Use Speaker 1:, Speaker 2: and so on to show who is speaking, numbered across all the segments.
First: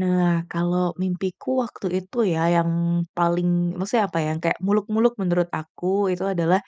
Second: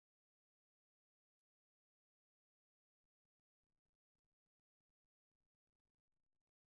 Speaker 1: Nah kalau mimpiku waktu itu ya yang paling, maksudnya apa ya, kayak muluk-muluk menurut aku itu adalah,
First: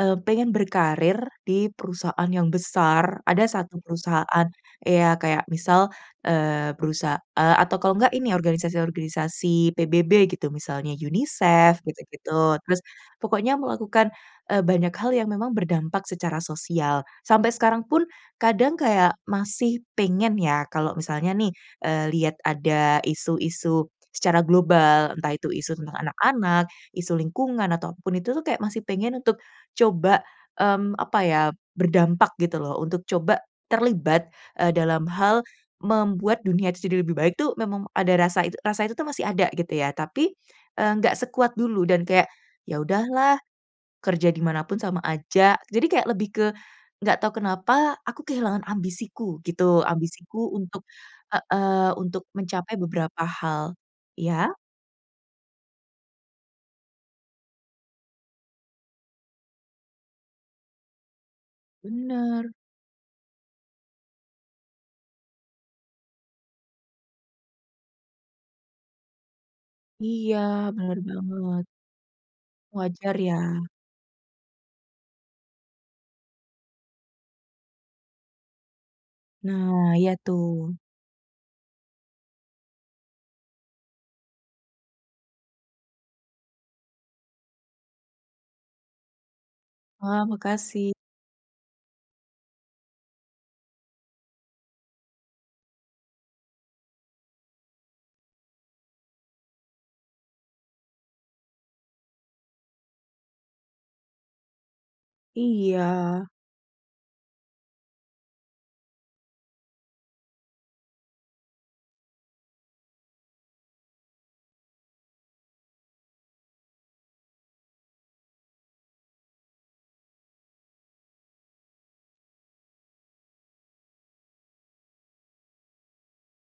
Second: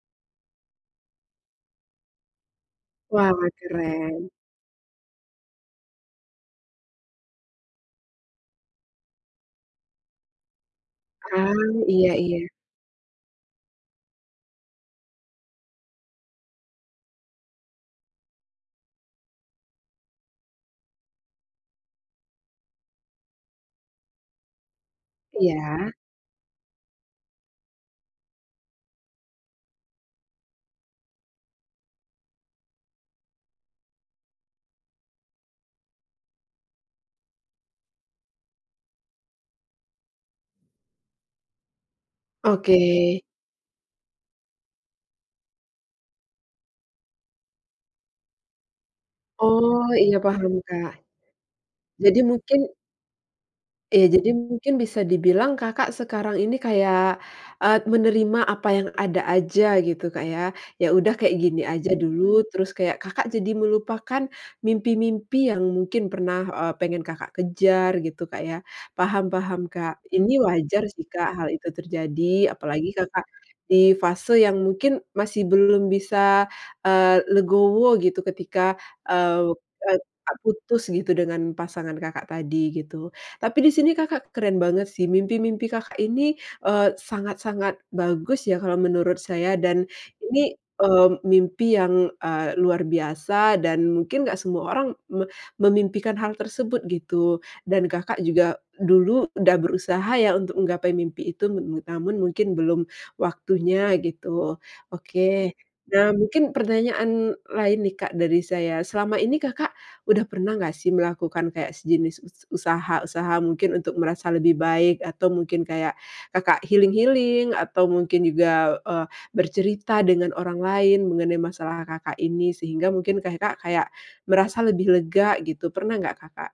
Speaker 1: eee, pengen berkarier di perusahaan yang besar. Ada
Speaker 2: Wah
Speaker 1: satu
Speaker 2: keren.
Speaker 1: perusahaan, ya kayak misal, eee, perusahaa atau kalau enggak ini organisasi-organisasi PBB gitu, misalnya
Speaker 2: Ah
Speaker 1: UNICEF
Speaker 2: iya iya.
Speaker 1: gitu-gitu, terus pokoknya melakukan, eee, banyak hal yang memang berdampak secara sosial, sampai sekarang pun kadang kayak masih pengen ya kalau misalnya nih, eee, lihat ada isu-isu secara global. Entah itu isu
Speaker 2: Iya.
Speaker 1: tentang anak-anak, isu lingkungan ataupun itu tuh kayak masih pengen untuk coba, mmm, apa ya berdampak gitu loh untuk coba terlibat, eee, dalam hal membuat dunia itu jadi lebih baik itu memang ada rasa itu rasa itu tuh masih ada gitu ya tapi, eee, nggak sekuat dulu dan kayak,
Speaker 2: Oke.
Speaker 1: ya udahlah kerja di mana pun sama aja, jadi kayak lebih ke gak tau kenapa aku kehilangan ambisiku gitu,
Speaker 2: Oh iya paham
Speaker 1: ambisiku untuk
Speaker 2: Kak.
Speaker 1: heeh,
Speaker 2: Jadi
Speaker 1: untuk
Speaker 2: mungkin
Speaker 1: mencapai beberapa hal.
Speaker 2: Iya, jadi
Speaker 1: Iya?
Speaker 2: mungkin bisa dibilang Kakak sekarang ini kayak, eee, menerima apa yang ada aja gitu Kak ya, ya udah kayak gini aja dulu
Speaker 1: Benar.
Speaker 2: terus kayak Kakak jadi melupakan mimpi-mimpi yang mungkin pernah, eee, pengen Kakak kejar gitu Kak ya. Paham paham Kak,
Speaker 1: Iya
Speaker 2: ini wajar jika
Speaker 1: benar
Speaker 2: sih Kak hal
Speaker 1: banget.
Speaker 2: itu terjadi apalagi
Speaker 1: Wajar
Speaker 2: Kakak
Speaker 1: ya.
Speaker 2: di fase yang mungkin masih belum bisa, eee, legowo gitu ketika, eee
Speaker 1: Nah
Speaker 2: eee eee,
Speaker 1: iya tuh.
Speaker 2: putus gitu dengan pasangan Kakak tadi gitu. Tapi di sini Kakak keren banget sih mimpi-mimpi Kakak ini, eee, sangat-sangat bagus ya kalo menurut saya dan
Speaker 1: Wah,
Speaker 2: ini,
Speaker 1: makasih.
Speaker 2: eee, mimpi yang, eee, luar biasa dan mungkin gak semua orang me memimpikan hal tersebut gitu. Dan Kakak juga dulu udah berusaha ya untuk menggapai mimpi itu, namun mungkin belum waktunya gitu, oke. Nah
Speaker 1: Iya.
Speaker 2: mungkin pertanyaan lain nih Kak dari saya, selama ini Kakak udah pernah gak sih melakukan kayak sejenis us usaha-usaha mungkin untuk merasa lebih baik atau mungkin kayak Kakak healing-healing atau mungkin juga, eee, bercerita dengan orang lain mengenai masalah Kakak ini sehingga mungkin Kakak merasa lebih lega gitu, pernah nggak Kakak?